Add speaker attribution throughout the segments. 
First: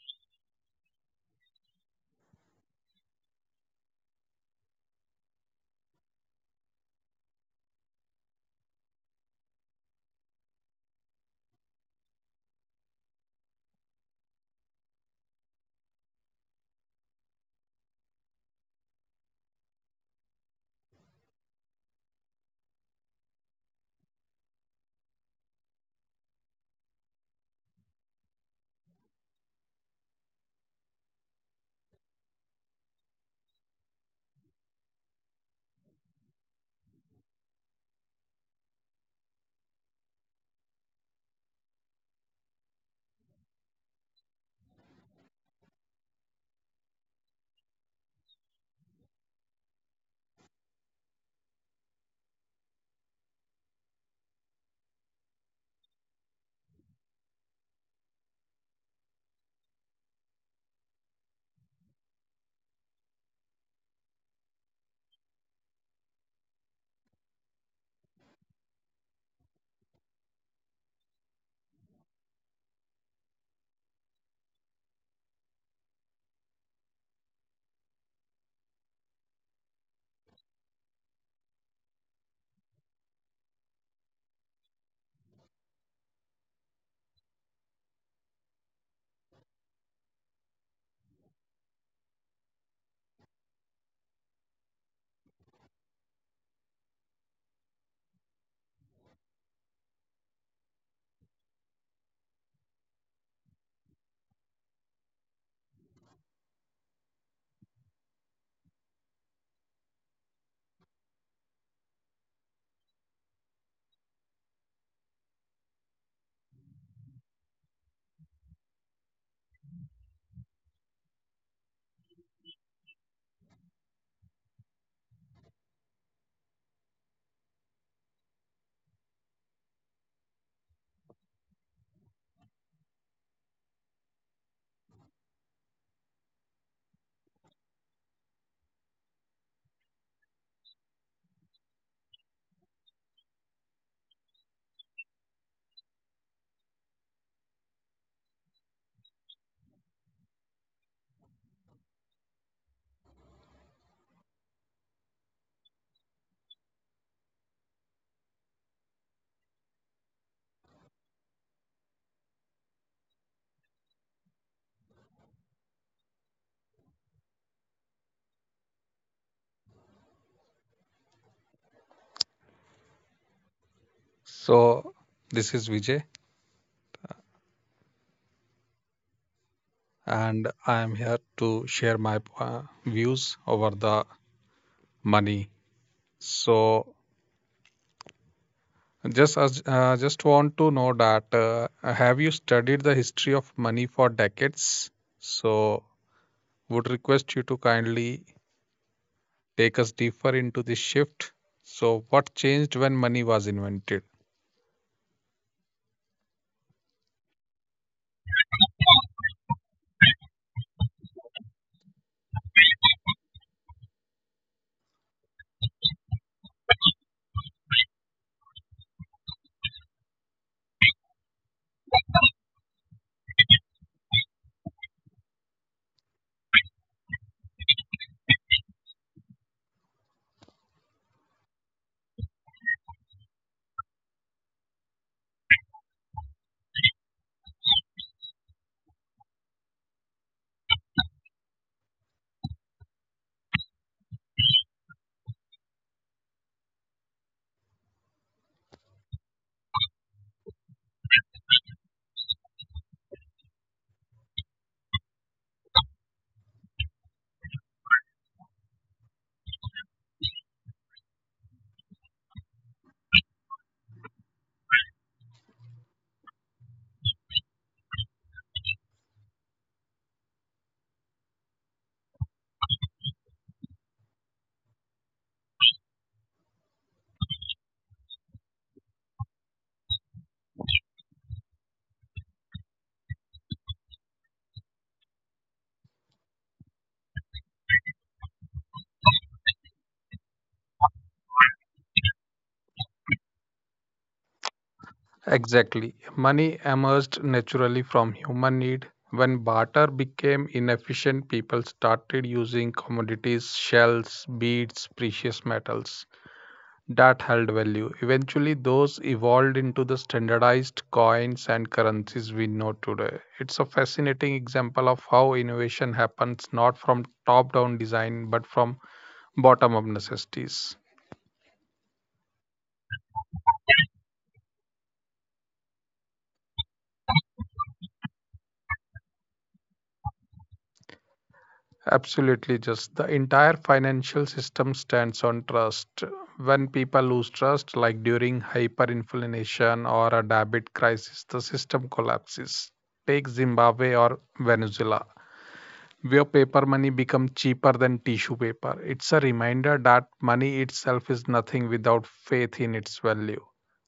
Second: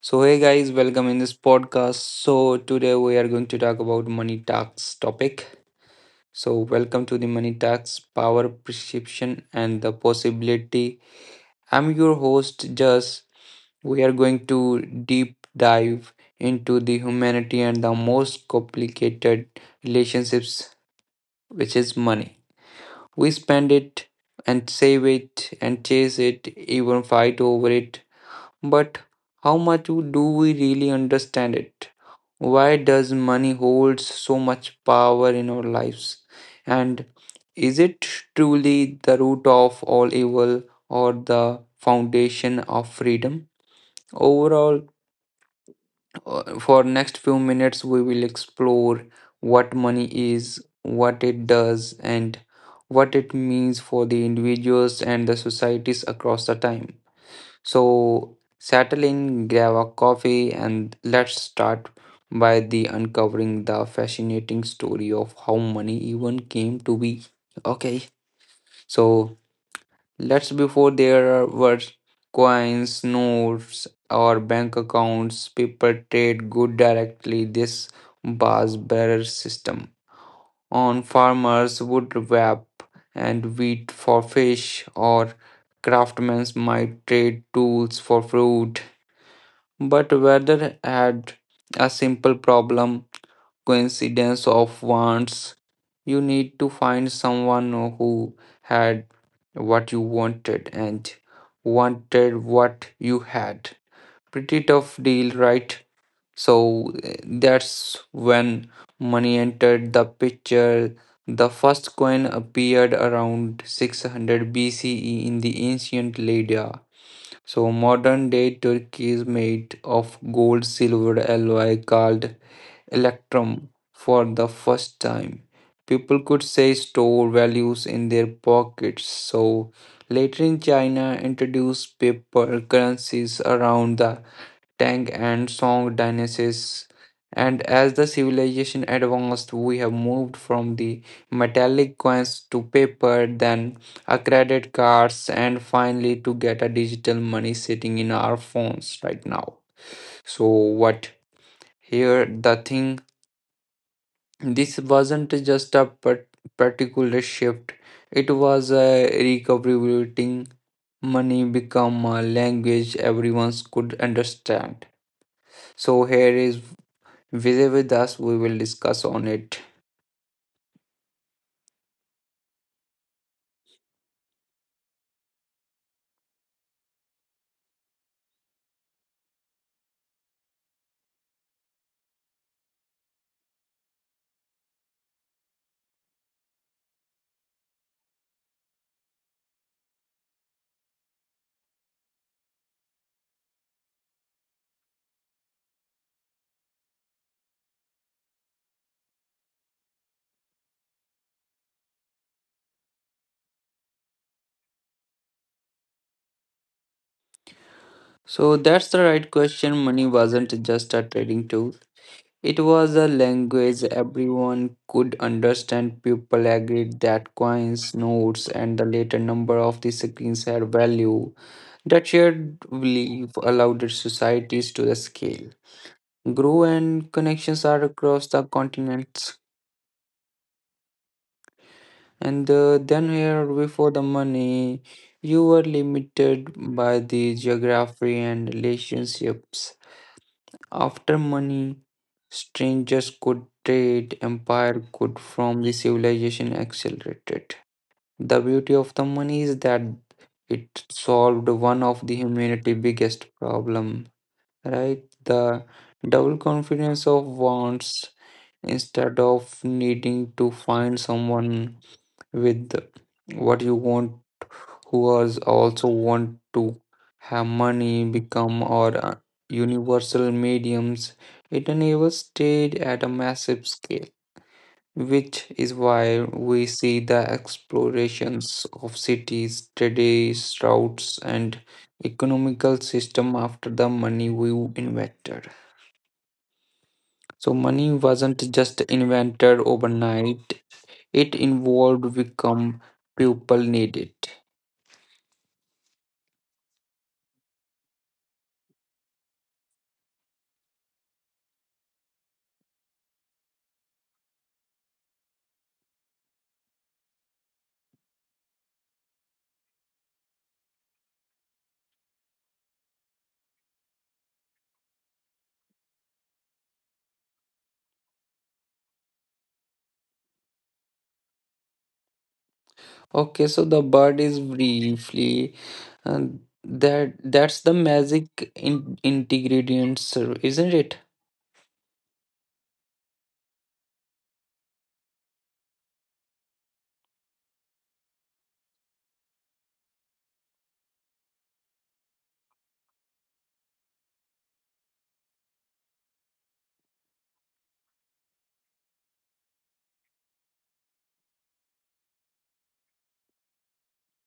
Speaker 1: So, hey guys, welcome in this podcast. So, today we are going to talk about money tax topic. So, welcome to the money tax power perception and the possibility. I'm your host, Jas. We are going to deep dive into the humanity and the most complicated relationships, which is money. We spend it and save it and chase it, even fight over it. But how much do we really understand it? Why does money hold so much power in our lives? And is it truly the root of all evil or the foundation of freedom? Overall, for next few minutes we will explore what money is, what it does and what it means for the individuals and the societies across the time. So settle in, grab a coffee, and let's start by the uncovering the fascinating story of how money even came to be. Okay, so let's before there were coins, notes, or bank accounts, people trade good directly this bass bearer system. On farmers would wrap and wheat for fish or craftsmen might trade tools for fruit, but Werther had a simple problem, coincidence of wants. You need to find someone who had what you wanted and wanted what you had. Pretty tough deal, right? So that's when money entered the picture. The first coin appeared around 600 BCE in the ancient Lydia. So modern day Turkey is made of gold silver alloy called electrum for the first time. People could say store values in their pockets. So later in China introduced paper currencies around the Tang and Song dynasties. And as the civilization advanced, we have moved from the metallic coins to paper, then a credit cards, and finally to get a digital money sitting in our phones right now. So what here the thing, this wasn't just a particular shift, it was a recalibrating, money become a language everyone could understand. So here is Vijay with us, we will discuss on it.
Speaker 2: So, this is Vijay, and I am here to share my views over the money. So, just want to know that have you studied the history of money for decades? So, would request you to kindly take us deeper into this shift. So, what changed when money was invented?
Speaker 1: So that's the right question. Money wasn't just a trading tool. It was a language everyone could understand. People agreed that coins, notes, and the later number of the screens had value. That shared belief allowed societies to the scale, grow, and connections are across the continents. And then here before the money, you were limited by the geography and relationships. After money, strangers could trade, empire could from the civilization accelerated. The beauty of the money is that it solved one of the humanity biggest problem, right? The double confidence of wants, instead of needing to find someone with what you want who else also want to have, money become or universal mediums, it enables stayed at a massive scale, which is why we see the explorations of cities, trades routes, and economical system after the money we invented. So money wasn't just invented overnight, it involved become, people needed.
Speaker 2: Exactly. Money emerged naturally from human need. When barter became inefficient, people started using commodities, shells, beads, precious metals that held value. Eventually, those evolved into the standardized coins and currencies we know today. It's a fascinating example of how innovation happens not from top down design but from bottom up necessities.
Speaker 1: Okay, so the bird is briefly, uh, that's the magic in ingredients, isn't it?
Speaker 2: Absolutely, just the entire financial system stands on trust. When people lose trust, like during hyperinflation or a debit crisis, the system collapses. Take Zimbabwe or Venezuela, where paper money becomes cheaper than tissue paper. It's a reminder that money itself is nothing without faith in its value.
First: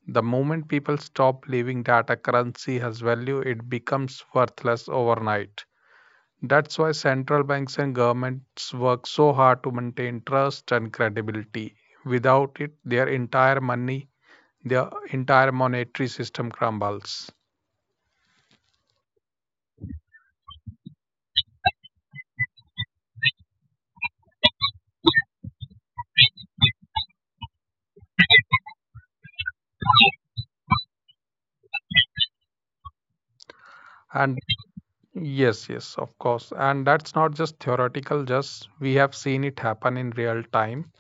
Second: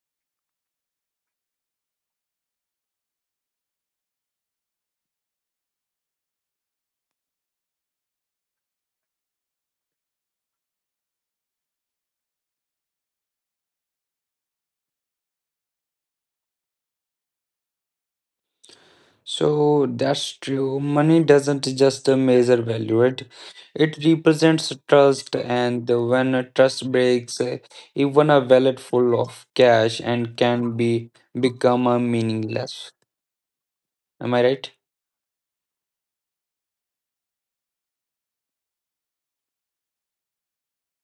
Speaker 2: The moment people stop believing that a currency has value, it becomes worthless overnight. That's why central banks and governments work so hard to maintain trust and credibility. Without it, their entire monetary system crumbles.
Speaker 1: So that's true. Money doesn't just measure value, it represents trust, and when a trust breaks, even a wallet full of cash and can be become a meaningless. Am I
Speaker 2: And
Speaker 1: right?
Speaker 2: yes, yes, of course. And that's not just theoretical, just we have seen it happen in real time.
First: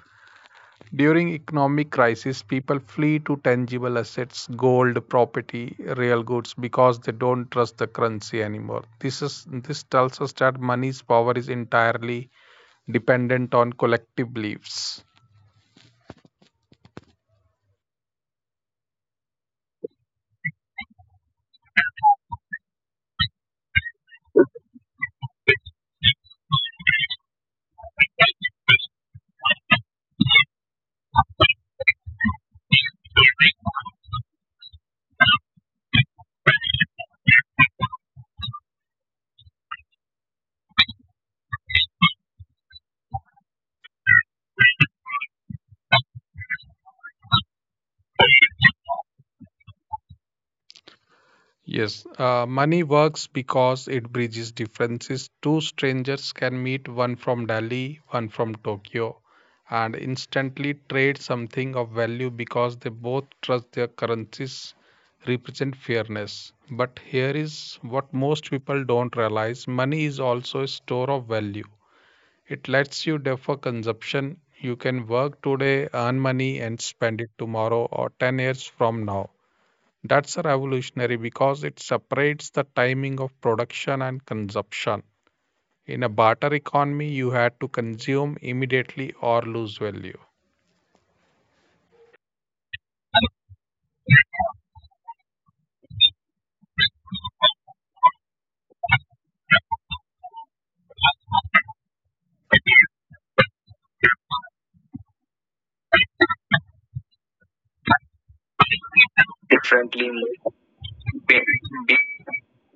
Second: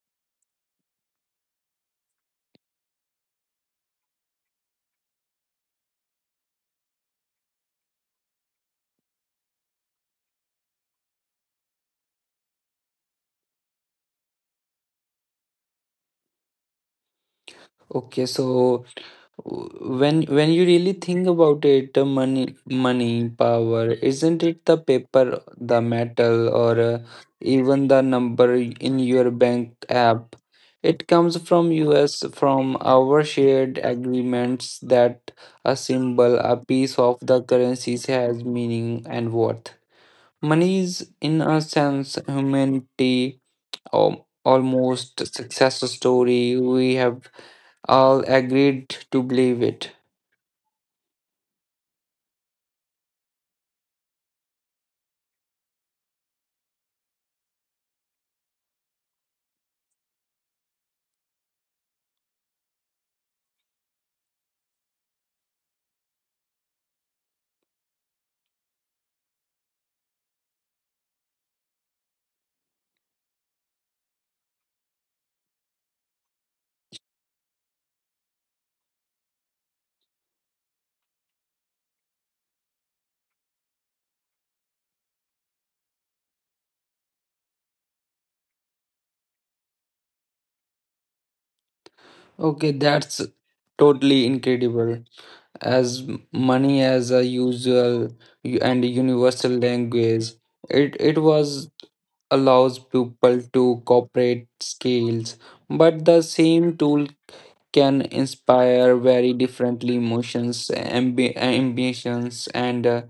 Speaker 2: During economic crisis, people flee to tangible assets, gold, property, real goods because they don't trust the currency anymore. This tells us that money's power is entirely dependent on collective beliefs.
Speaker 1: Okay, so when you really think about it, the money power isn't it the paper, the metal, or even the number in your bank app. It comes from us, from our shared agreements that a symbol, a piece of the currency has meaning and worth. Money is in a sense humanity um, almost success story, we have all agreed to believe it.
Speaker 2: Yes, money works because it bridges differences. Two strangers can meet, one from Delhi, one from Tokyo, and instantly trade something of value because they both trust their currencies represent fairness. But here is what most people don't realize money is also a store of value. It lets you defer consumption. You can work today, earn money, and spend it tomorrow or 10 years from now. That's revolutionary because it separates the timing of production and consumption. In a barter economy, you had to consume immediately or lose value.
Speaker 1: Okay, that's totally incredible. As money as a usual and universal language, it was allows people to cooperate skills, but the same tool can inspire very differently
Speaker 2: Differently.
Speaker 1: emotions, ambitions, and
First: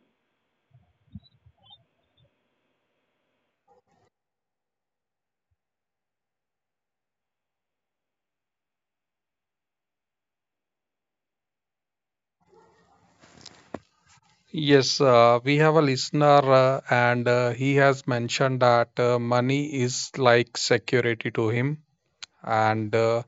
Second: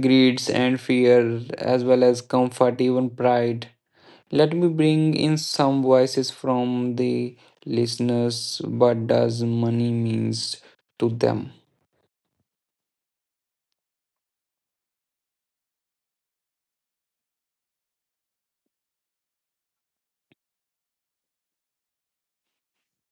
Speaker 1: greeds and fear, as well as comfort, even pride. Let me bring in some voices from the listeners. What does money means to them?
Speaker 2: Yes, we have a listener, and he has mentioned that money is like security to him. And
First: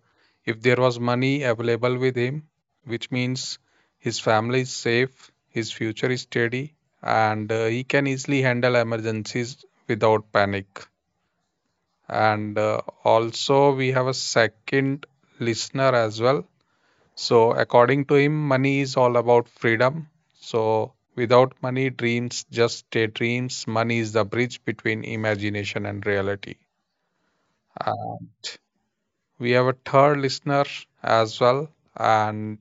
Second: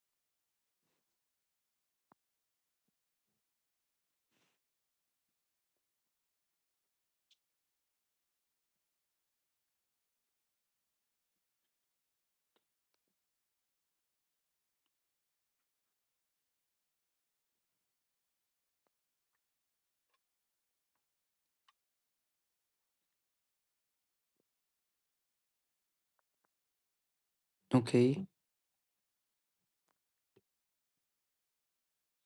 Speaker 2: if there was money available with him, which means his family is safe, his future is steady, and he can easily handle emergencies without panic. And also, we have a second listener as well. So, according to him, money is all about freedom. So, without money, dreams just stay dreams. Money is the bridge between imagination and reality. Uh,
Speaker 1: Okay,
Speaker 2: We have a third listener as well, and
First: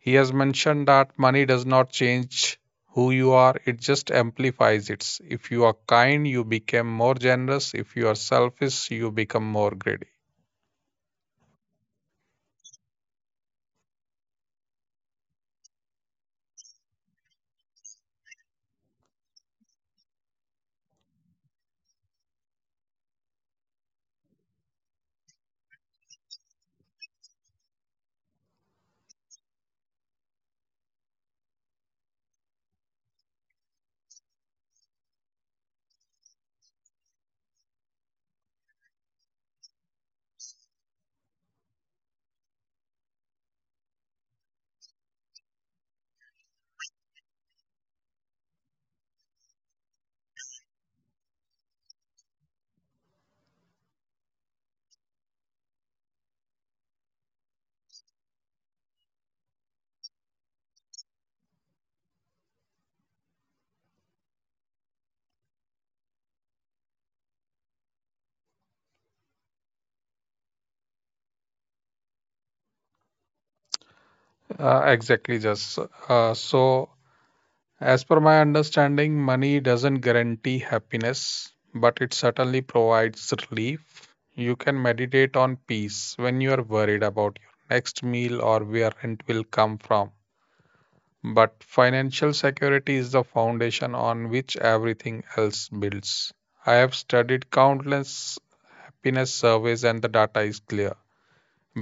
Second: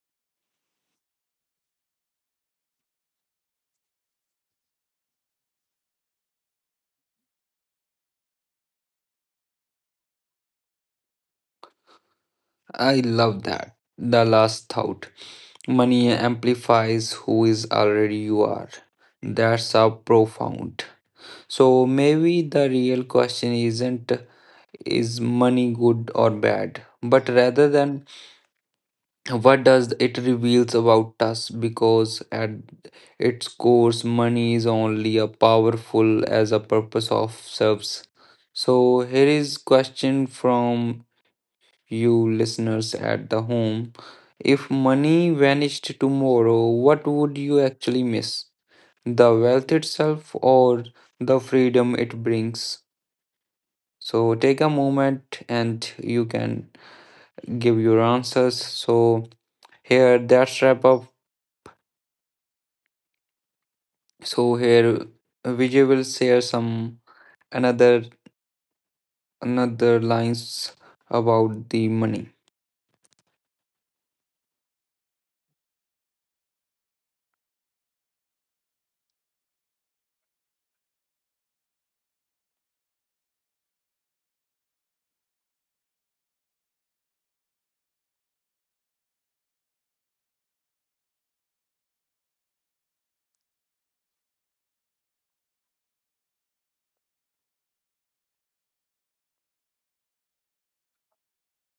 Speaker 2: he has mentioned that money does not change who you are, it just amplifies it. If you are kind, you become more generous. If you are selfish, you become more greedy.
Speaker 1: I love that. The last thought. Money amplifies who is already you are. That's a profound. So maybe the real question isn't is money good or bad, but rather than what does it reveals about us, because at its core money is only a powerful as a purpose of serves. So here is question from you listeners at the home, if money vanished tomorrow, what would you actually miss, the wealth itself or the freedom it brings? So take a moment and you can give your answers. So here that's wrap up. So here Vijay will share some another another lines about the money.
Speaker 2: Exactly, just so. As per my understanding, money doesn't guarantee happiness, but it certainly provides relief. You can meditate on peace when you are worried about your next meal or where rent will come from. But financial security is the foundation on which everything else builds. I have studied countless happiness surveys, and the data is clear.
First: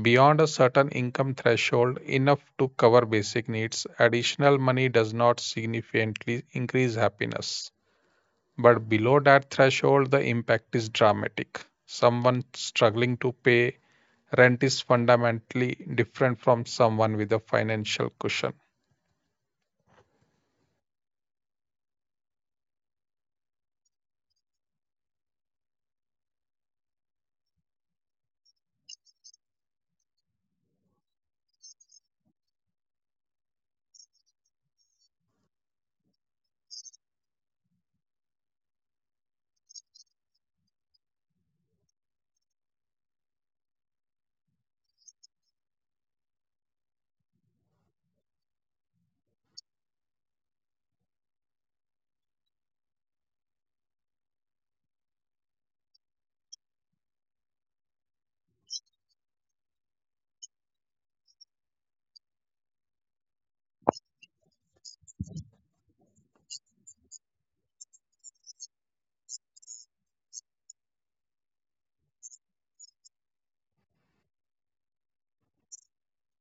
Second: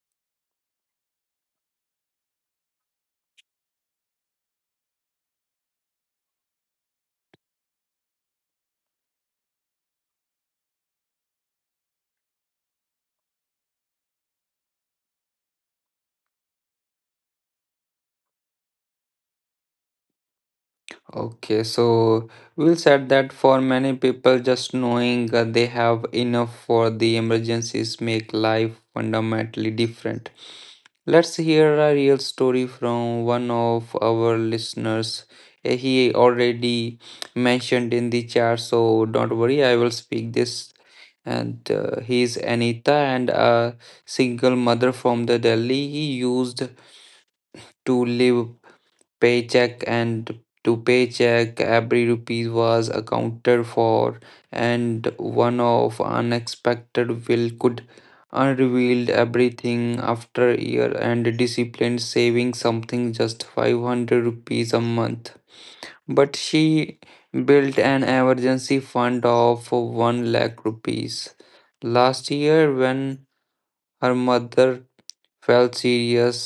Speaker 2: Beyond a certain income threshold, enough to cover basic needs, additional money does not significantly increase happiness. But below that threshold, the impact is dramatic. Someone struggling to pay rent is fundamentally different from someone with a financial cushion.
Speaker 1: Okay, so we'll said that for many people, just knowing that they have enough for the emergencies make life fundamentally different. Let's hear a real story from one of our listeners. He already mentioned in the chat, so don't worry, I will speak this. And he is Anita and a single mother from the Delhi. He used to live paycheck and to paycheck, every rupee was accounted for, and one of unexpected will could unrevealed everything after year and disciplined saving something just 500 rupees a month. But she built an emergency fund of 1 lakh rupees. Last year, when her mother fell serious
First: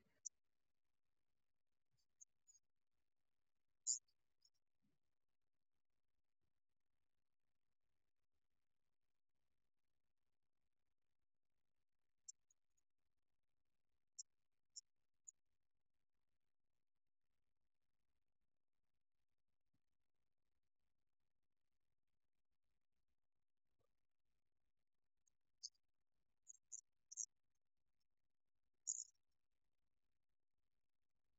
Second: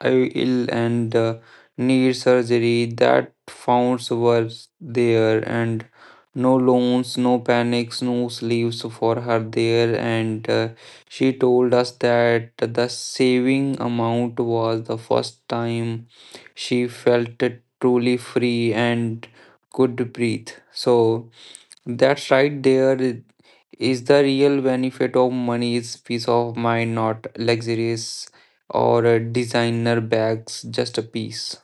Speaker 1: I ill and need surgery. That funds were there and no loans, no panics, no sleeves for her there. And she told us that the saving amount was the first time she felt truly free and could breathe. So that's right there, is the real benefit of money is peace of mind, not luxurious or designer bags, just a piece.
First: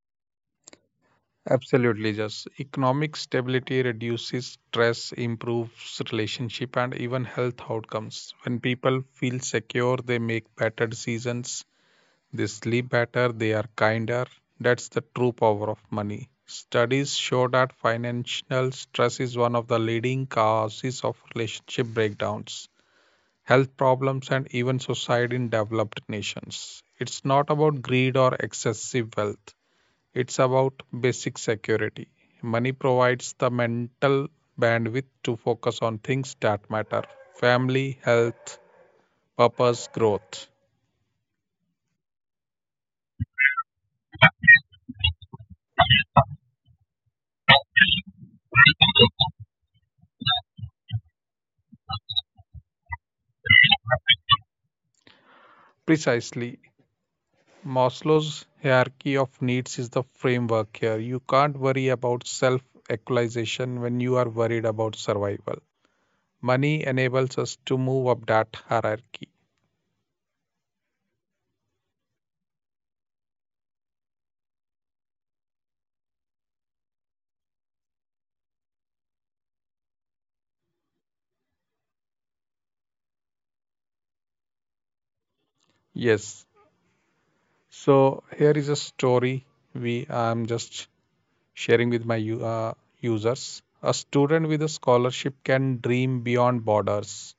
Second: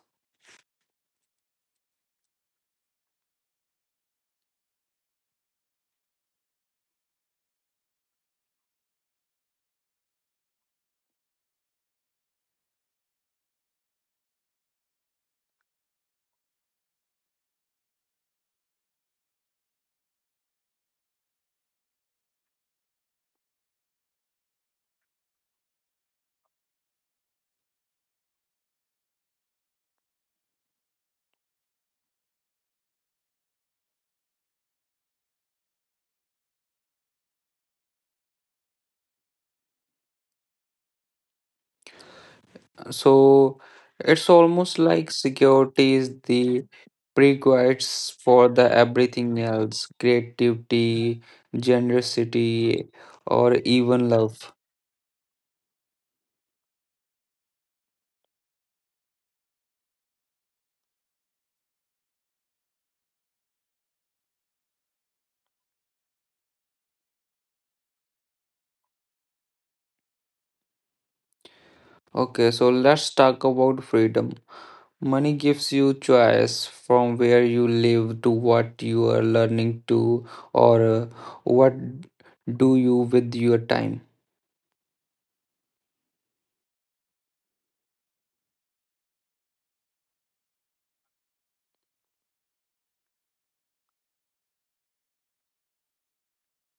Speaker 2: Absolutely, just economic stability reduces stress, improves relationship and even health outcomes. When people feel secure, they make better decisions, they sleep better, they are kinder. That's the true power of money. Studies show that financial stress is one of the leading causes of relationship breakdowns, health problems, and even suicide in developed nations. It's not about greed or excessive wealth. It's about basic security. Money provides the mental bandwidth to focus on things that matter family, health, purpose, growth.
Speaker 1: So it's almost like security is the prerequisites for the everything else, creativity, generosity, or even love.
Speaker 2: Precisely. Maslow's hierarchy of needs is the framework here. You can't worry about self actualization when you are worried about survival. Money enables us to move up that hierarchy.
Speaker 1: Okay, so let's talk about freedom. Money gives you choice from where you live to what you are learning to, or what do you with your time.
Speaker 2: Yes. So here is a story we I'm just sharing with my users. A student with a scholarship can dream beyond borders.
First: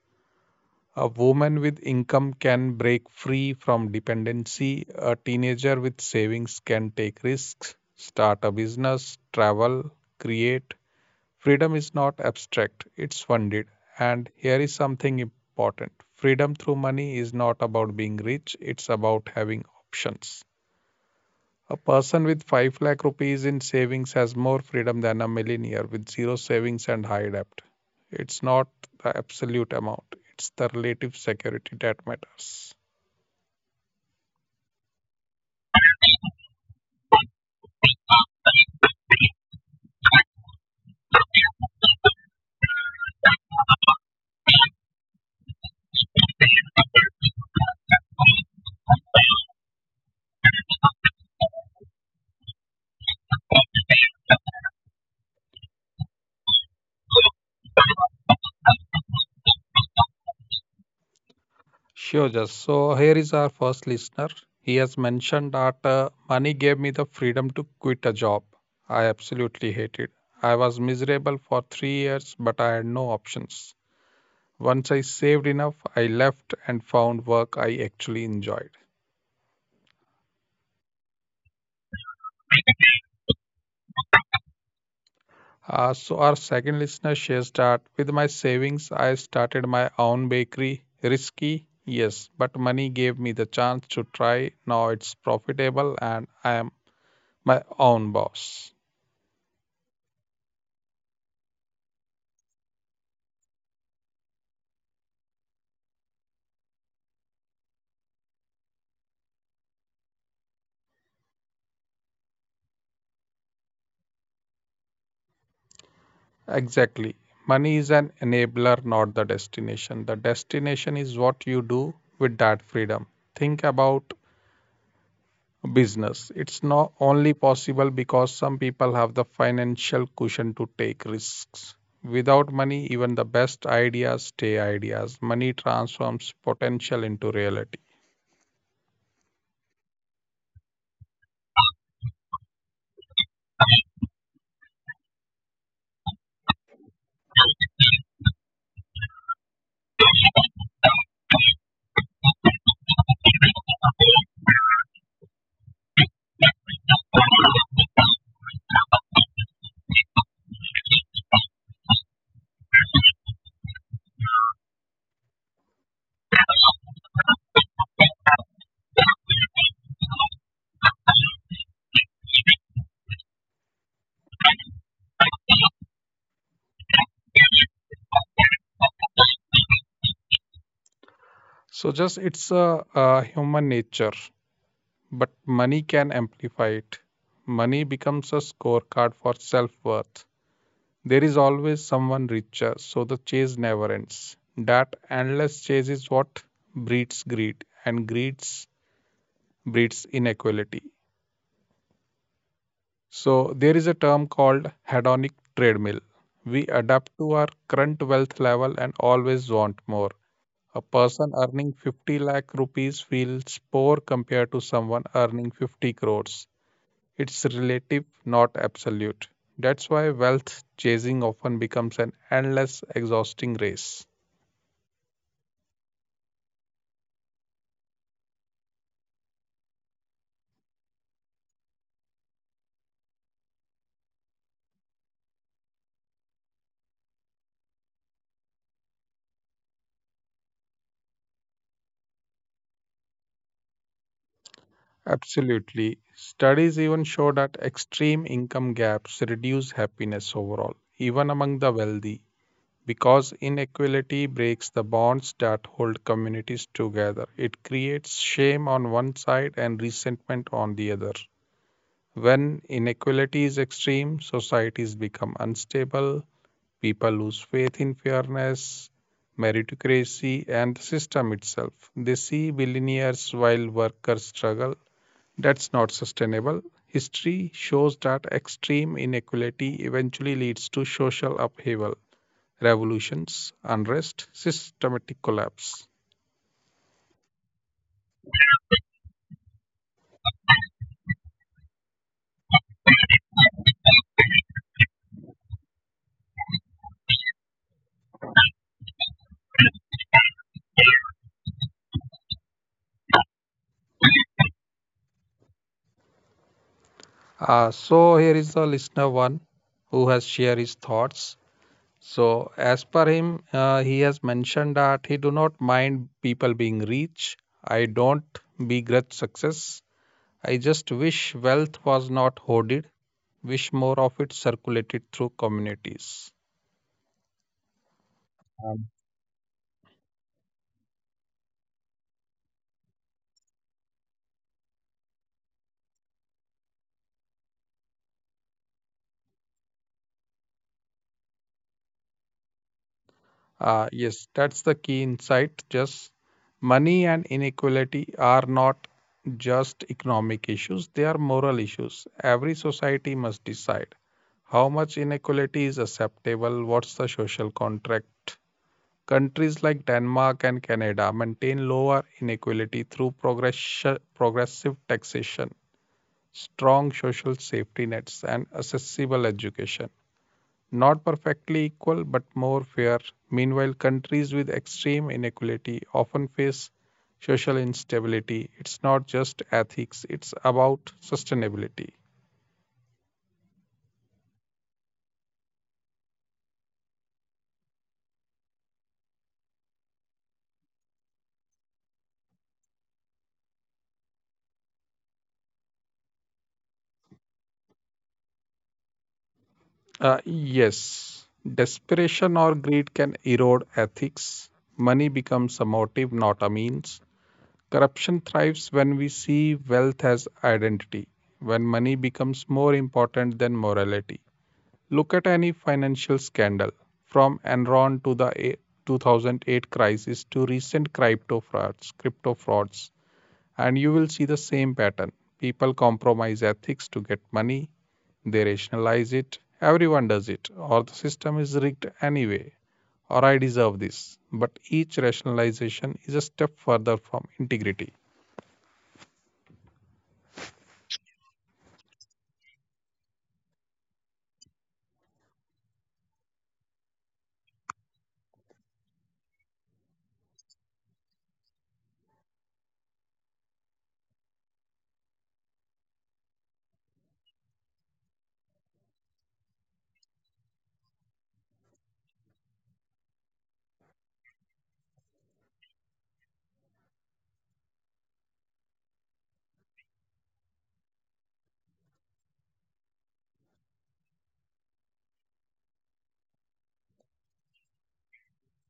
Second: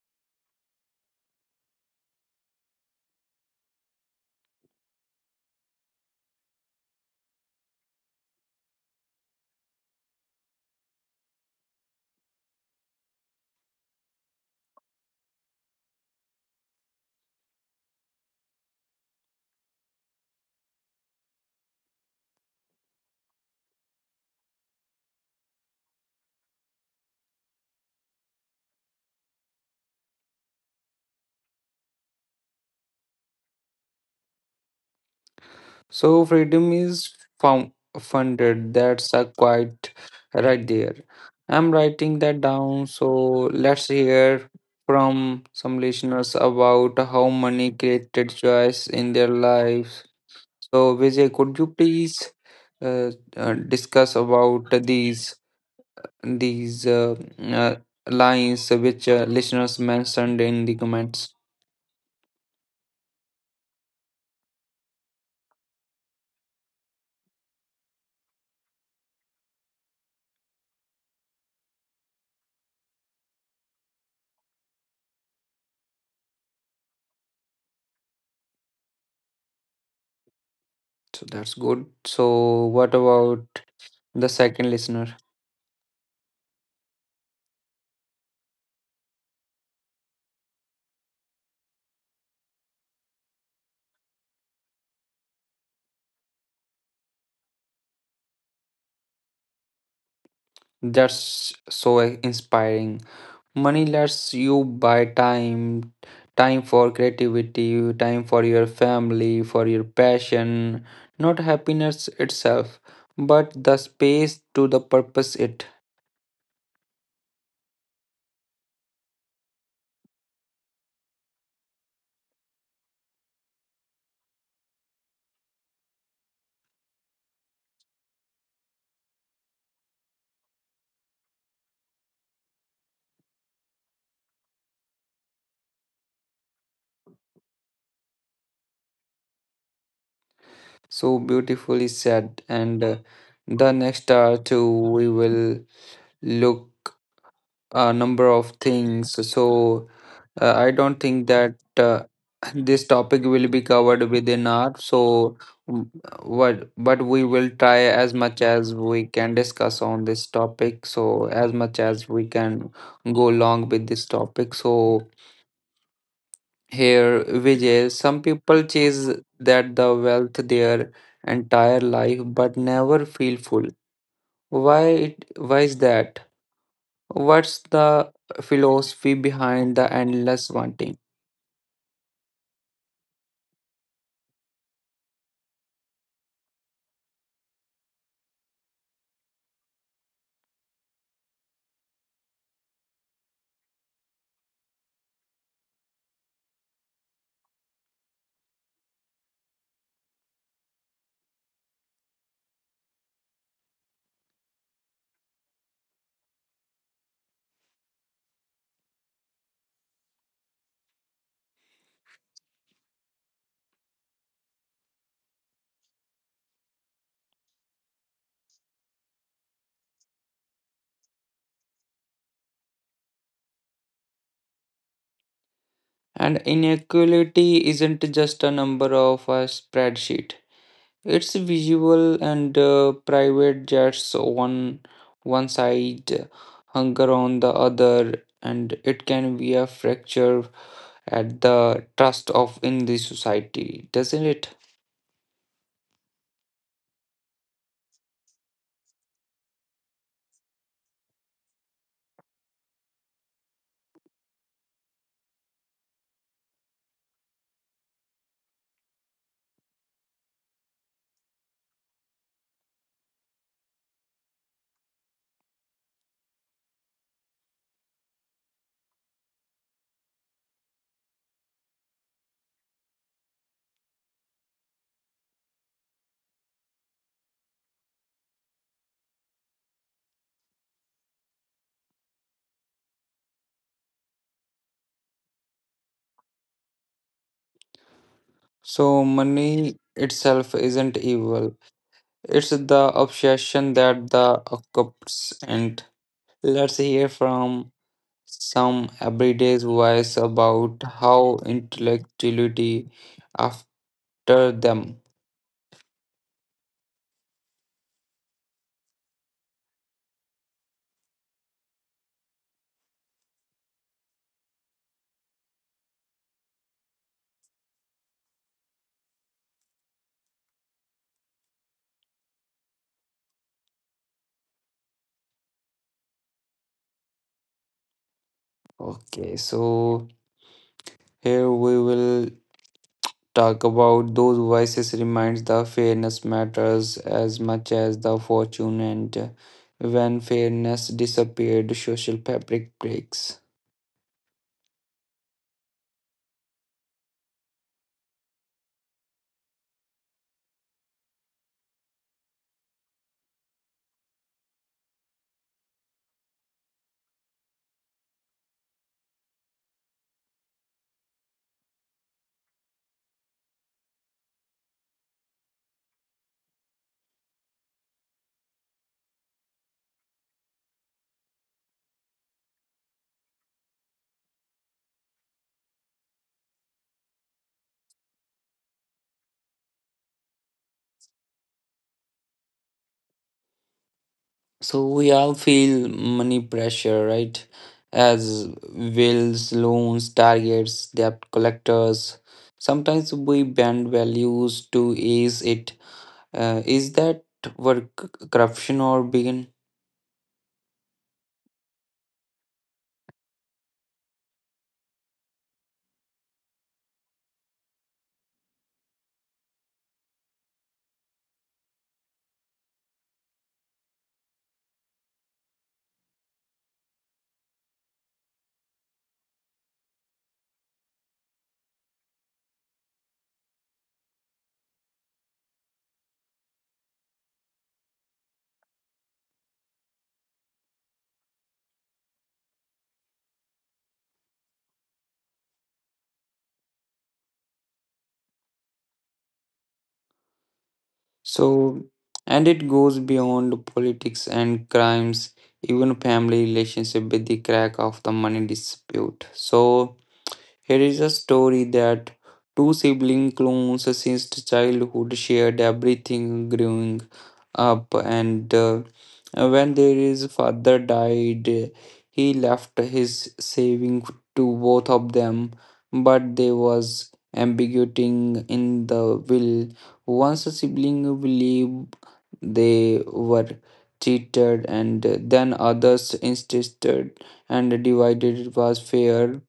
Speaker 2: A woman with income can break free from dependency. A teenager with savings can take risks, start a business, travel, create. Freedom is not abstract, it's funded. And here is something important freedom through money is not about being rich, it's about having options. A person with 5 lakh rupees in savings has more freedom than a millionaire with zero savings and high debt. It's not the absolute amount, it's the relative security that matters.
Speaker 1: So freedom is found, funded. That's a quite right there. I'm writing that down. So let's hear from some listeners about how money created choice in their lives. So Vijay, could you please uh, discuss about these? These uh, lines which listeners mentioned in the comments.
Speaker 2: Sure, just so here is our first listener. He has mentioned that money gave me the freedom to quit a job. I absolutely hated. I was miserable for 3 years, but I had no options. Once I saved enough, I left and found work I actually enjoyed.
Speaker 1: So that's good. So what about the second listener?
Speaker 2: So, our second listener shares that with my savings, I started my own bakery. Risky, yes, but money gave me the chance to try. Now it's profitable and I am my own boss.
Speaker 1: That's so inspiring. Money lets you buy time, time for creativity, time for your family, for your passion, not happiness itself, but the space to the purpose it.
Speaker 2: Exactly. Money is an enabler, not the destination. The destination is what you do with that freedom. Think about business. It's not only possible because some people have the financial cushion to take risks. Without money, even the best ideas stay ideas. Money transforms potential into reality.
Speaker 1: So beautifully said. And the next hour too, we will look a number of things. So I don't think that this topic will be covered within our, so mm, what, but we will try as much as we can discuss on this topic, so as much as we can go long with this topic. So here Vijay, some people chase that the wealth their entire life but never feel full, why it, why is that? What's the philosophy behind the endless wanting?
Speaker 2: So just it's a human nature, but money can amplify it. Money becomes a scorecard for self worth. There is always someone richer, so the chase never ends. That endless chase is what breeds greed, and greed breeds inequality. So, there is a term called hedonic treadmill. We adapt to our current wealth level and always want more. A person earning 50 lakh rupees feels poor compared to someone earning 50 crores. It's relative, not absolute. That's why wealth chasing often becomes an endless, exhausting race.
Speaker 1: And inequality isn't just a number of a spreadsheet. It's visual and private jets on one side, hunger on the other, and it can be a fracture at the trust of in the society, doesn't it?
Speaker 2: Absolutely. Studies even show that extreme income gaps reduce happiness overall, even among the wealthy, because inequality breaks the bonds that hold communities together. It creates shame on one side and resentment on the other. When inequality is extreme, societies become unstable, people lose faith in fairness, meritocracy, and the system itself. They see billionaires while workers struggle that's not sustainable. History shows that extreme inequality eventually leads to social upheaval, revolutions, unrest, systematic collapse.
Speaker 1: So money itself isn't evil. It's the obsession that the occupies. And let's hear from some everyday voice about how intellectuality after them.
Speaker 2: So here is the listener one who has shared his thoughts. So as per him, he has mentioned that he do not mind people being rich. I don't begrudge success. I just wish wealth was not hoarded. Wish more of it circulated through communities.
Speaker 1: Okay,
Speaker 2: Um,
Speaker 1: so here we will talk about those voices reminds the fairness matters as much as the fortune, and when fairness disappeared social fabric breaks.
Speaker 2: yes, that's the key insight. Just money and inequality are not just economic issues, they are moral issues. Every society must decide how much inequality is acceptable, what's the social contract. Countries like Denmark and Canada maintain lower inequality through progressive taxation, strong social safety nets, and accessible education not perfectly equal but more fair. Meanwhile, countries with extreme inequality often face social instability. It's not just ethics, it's about sustainability.
Speaker 1: So we all feel money pressure, right? As wills, loans, targets, debt collectors. Sometimes we bend values to ease it. Is that where corruption or begin?
Speaker 2: Yes, desperation or greed can erode ethics. Money becomes a motive, not a means. Corruption thrives when we see wealth as identity, when money becomes more important than morality. Look at any financial scandal, from Enron to the 2008 crisis to recent crypto frauds, and you will see the same pattern. People compromise ethics to get money, they rationalize it, everyone does it, or the system is rigged anyway, or I deserve this. But each rationalization is a step further from integrity.
Speaker 1: So, and it goes beyond politics and crimes, even family relationship with the crack of the money dispute. So, here is a story that two sibling clones since childhood shared everything growing up, and when their father died, he left his saving to both of them, but there was ambiguity in the will. Once a sibling believed they were cheated, and then others insisted and divided it was fair.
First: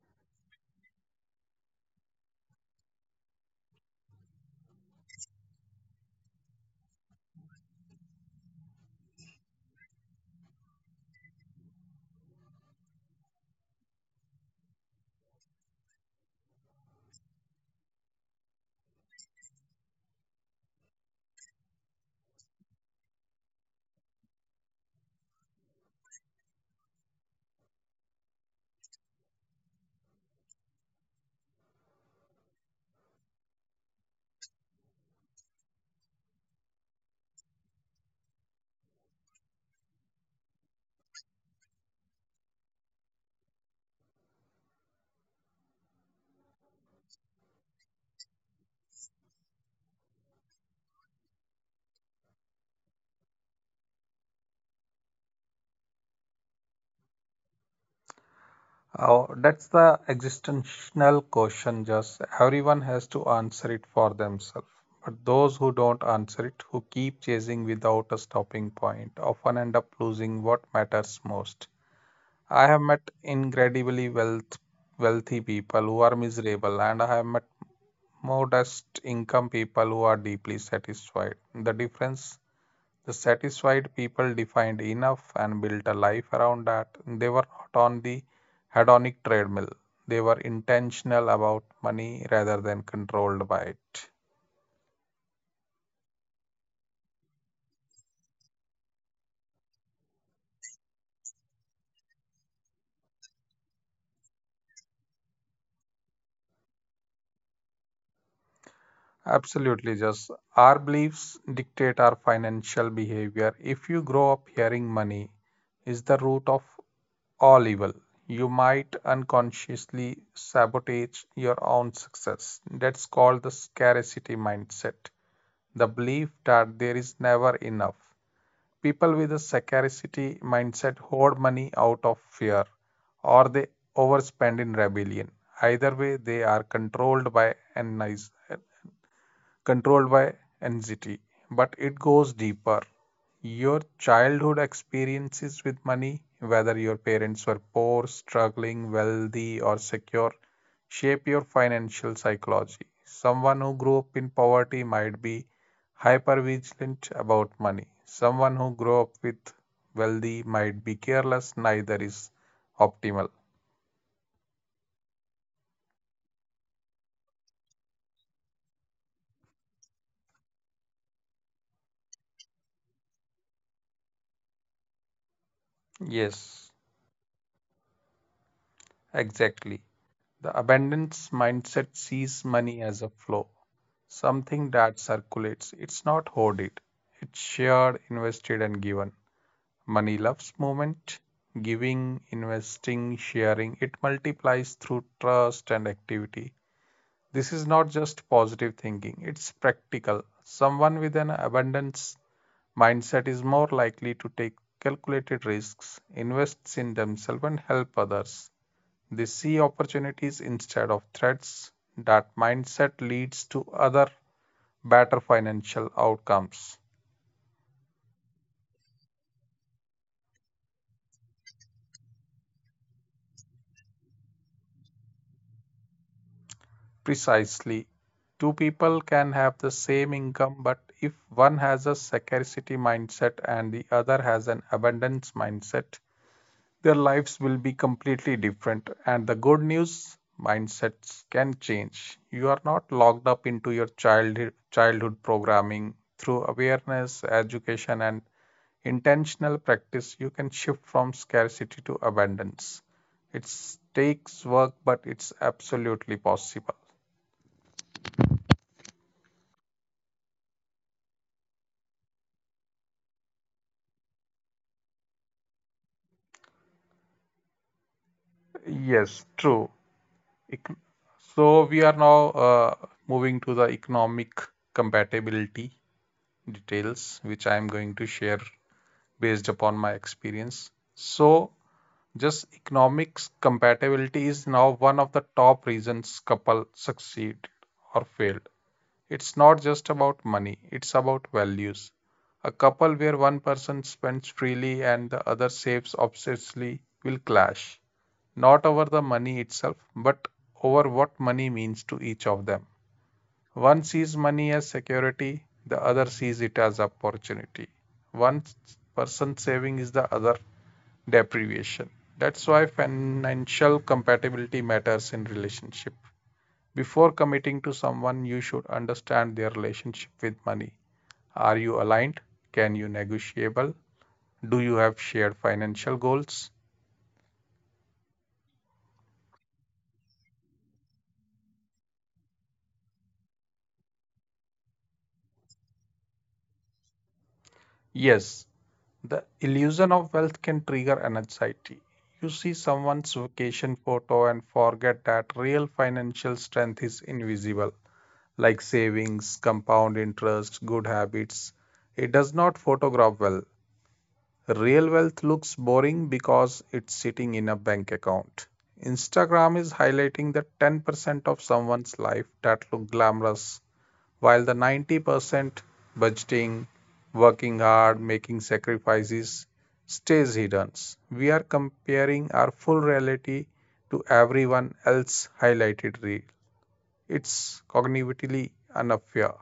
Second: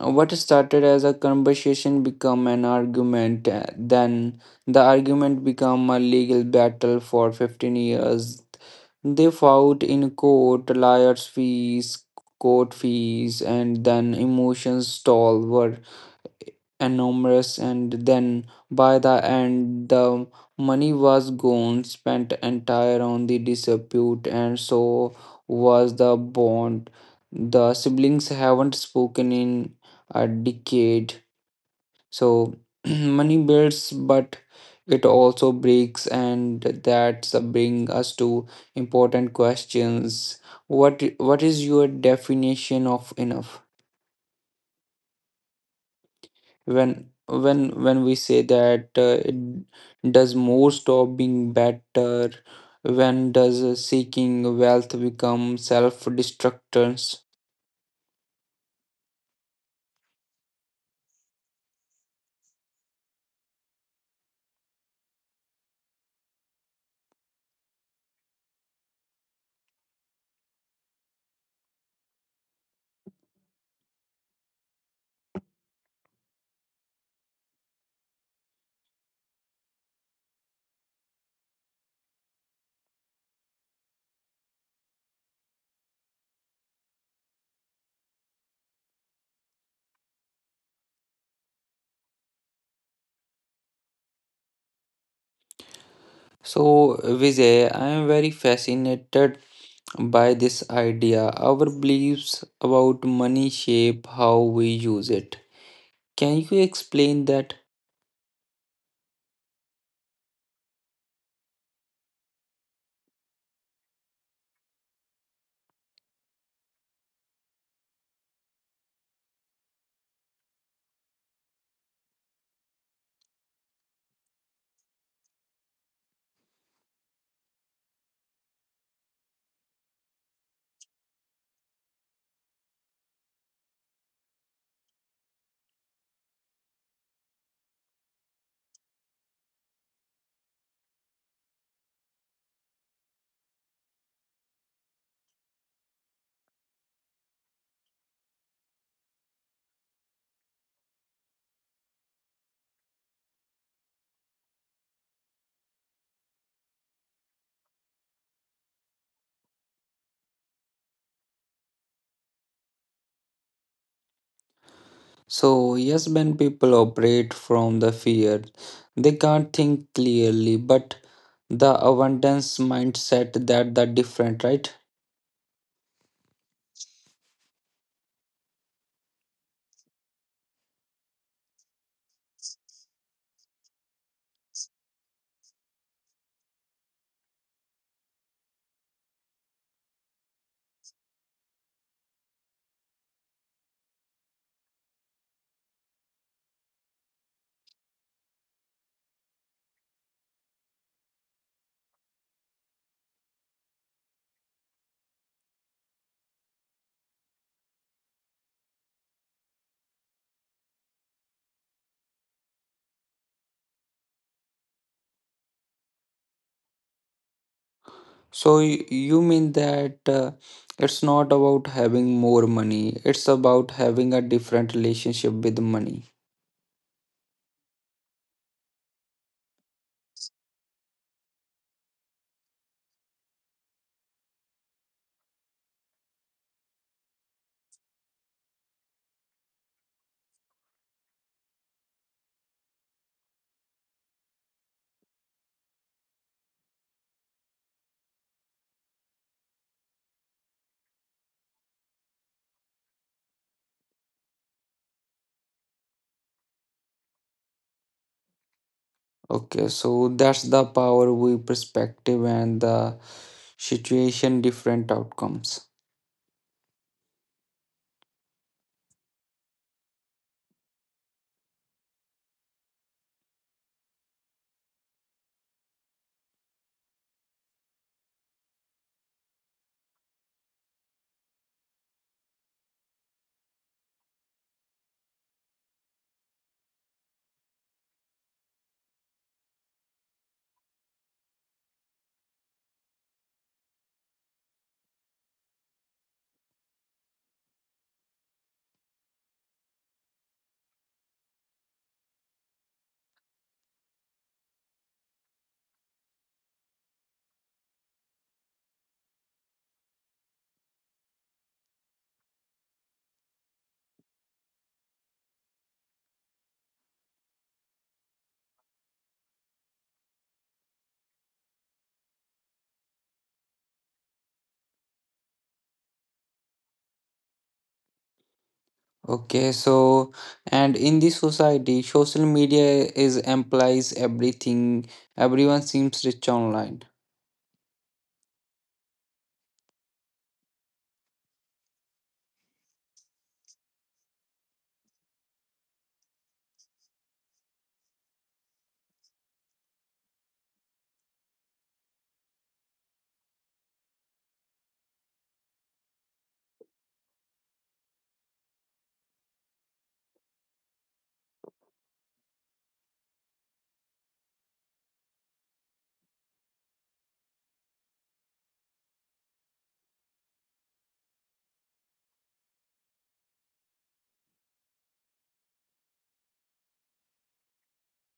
Speaker 1: What started as a conversation became an argument. Then the argument became a legal battle for 15 years. They fought in court, lawyers' fees, court fees, and then emotions toll were enormous, and then by the end the money was gone, spent entire on the dispute, and so was the bond. The siblings haven't spoken in a decade. So money builds but it also breaks, and that's bring us to important questions. What is your definition of enough? When we say that, it does more stop being better? When does seeking wealth become self destructance?
Speaker 2: Oh, that's the existential question, just everyone has to answer it for themselves. But those who don't answer it, who keep chasing without a stopping point, often end up losing what matters most. I have met incredibly wealthy people who are miserable, and I have met modest income people who are deeply satisfied. The difference the satisfied people defined enough and built a life around that. They were not on the hedonic treadmill. They were intentional about money rather than controlled by it.
Speaker 1: So Vijay, I am very fascinated by this idea, our beliefs about money shape how we use it. Can you explain that?
Speaker 2: Absolutely, just our beliefs dictate our financial behavior. If you grow up hearing money is the root of all evil, you might unconsciously sabotage your own success. That's called the scarcity mindset. The belief that there is never enough. People with a scarcity mindset hoard money out of fear or they overspend in rebellion. Either way, they are controlled by anxiety, but it goes deeper. Your childhood experiences with money, whether your parents were poor, struggling, wealthy, or secure, shape your financial psychology. Someone who grew up in poverty might be hypervigilant about money. Someone who grew up with wealthy might be careless, neither is optimal.
Speaker 1: So, yes, when people operate from the fear, they can't think clearly, but the abundance mindset, that different, right?
Speaker 2: Yes, exactly. The abundance mindset sees money as a flow, something that circulates. It's not hoarded, it's shared, invested, and given. Money loves movement, giving, investing, sharing. It multiplies through trust and activity. This is not just positive thinking, it's practical. Someone with an abundance mindset is more likely to take calculated risks, invests in themselves, and help others. They see opportunities instead of threats. That mindset leads to other better financial outcomes.
Speaker 1: So, you mean that it's not about having more money, it's about having a different relationship with money.
Speaker 2: Precisely. Two people can have the same income, but if one has a scarcity mindset and the other has an abundance mindset, their lives will be completely different. And the good news, mindsets can change. You are not locked up into your childhood programming. Through awareness, education, and intentional practice, you can shift from scarcity to abundance. It takes work, but it's absolutely possible.
Speaker 1: Okay, so that's the power we perspective and the situation different outcomes.
Speaker 2: Yes, true. So we are now uh, moving to the economic compatibility details, which I am going to share based upon my experience. So just economics compatibility is now one of the top reasons couple succeed or fail. It's not just about money, it's about values. A couple where one person spends freely and the other saves obsessively will clash, not over the money itself, but over what money means to each of them. One sees money as security, the other sees it as opportunity. One person saving is the other deprivation. That's why financial compatibility matters in relationship. Before committing to someone, you should understand their relationship with money. Are you aligned? Can you negotiable? Do you have shared financial goals?
Speaker 1: Okay, so and in this society, social media is implies everything. Everyone seems rich online.
Speaker 2: Yes, the illusion of wealth can trigger an anxiety. You see someone's vacation photo and forget that real financial strength is invisible, like savings, compound interest, good habits. It does not photograph well. Real wealth looks boring because it's sitting in a bank account. Instagram is highlighting the 10% of someone's life that look glamorous, while the 90% budgeting, working hard, making sacrifices stays hidden. We are comparing our full reality to everyone else's highlighted reel. It's cognitively unfair.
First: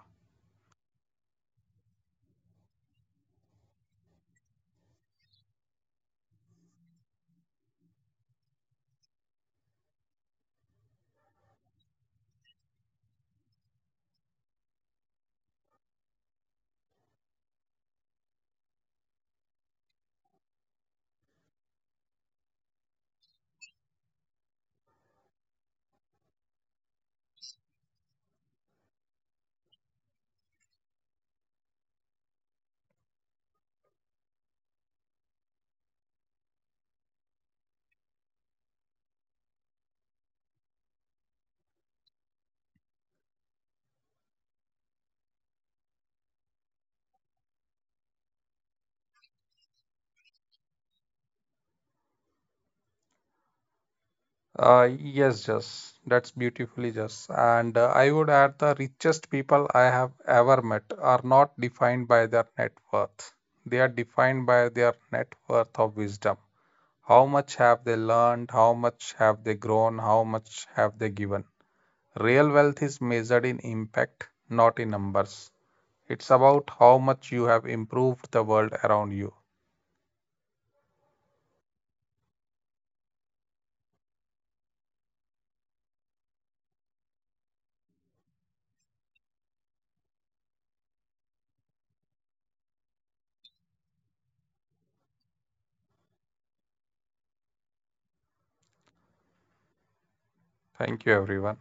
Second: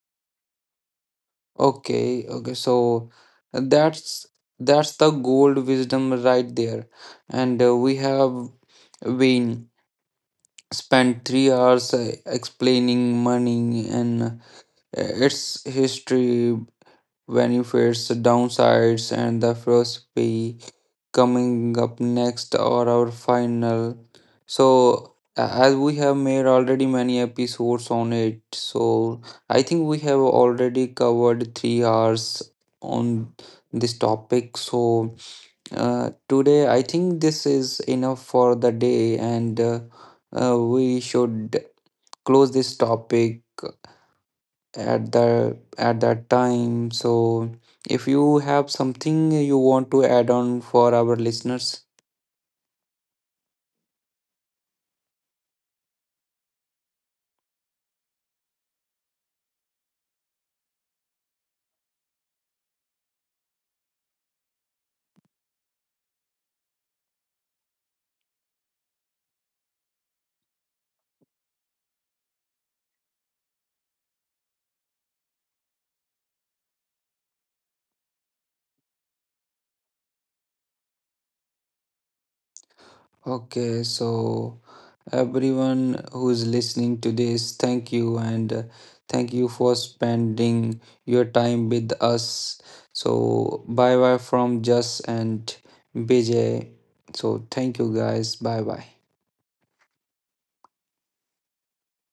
Speaker 1: Okay, okay, so that's that's the gold wisdom right there, and we have been spent 3 hours explaining money and its history, benefits, downsides, and the philosophy. Coming up next or our final. So, as we have made already many episodes on it, so I think we have already covered 3 hours on this topic. So, uh, today I think this is enough for the day, and we should close this topic at that time. So, if you have something you want to add on for our listeners.
Speaker 2: Yes, Jess, that's beautifully, Jess. And I would add the richest people I have ever met are not defined by their net worth. They are defined by their net worth of wisdom. How much have they learned? How much have they grown? How much have they given? Real wealth is measured in impact, not in numbers. It's about how much you have improved the world around you.
Speaker 1: Okay, so everyone who's listening to this, thank you and thank you for spending your time with us. So, bye bye from Just and BJ. So, thank you guys. Bye bye.
Speaker 2: Thank you, everyone.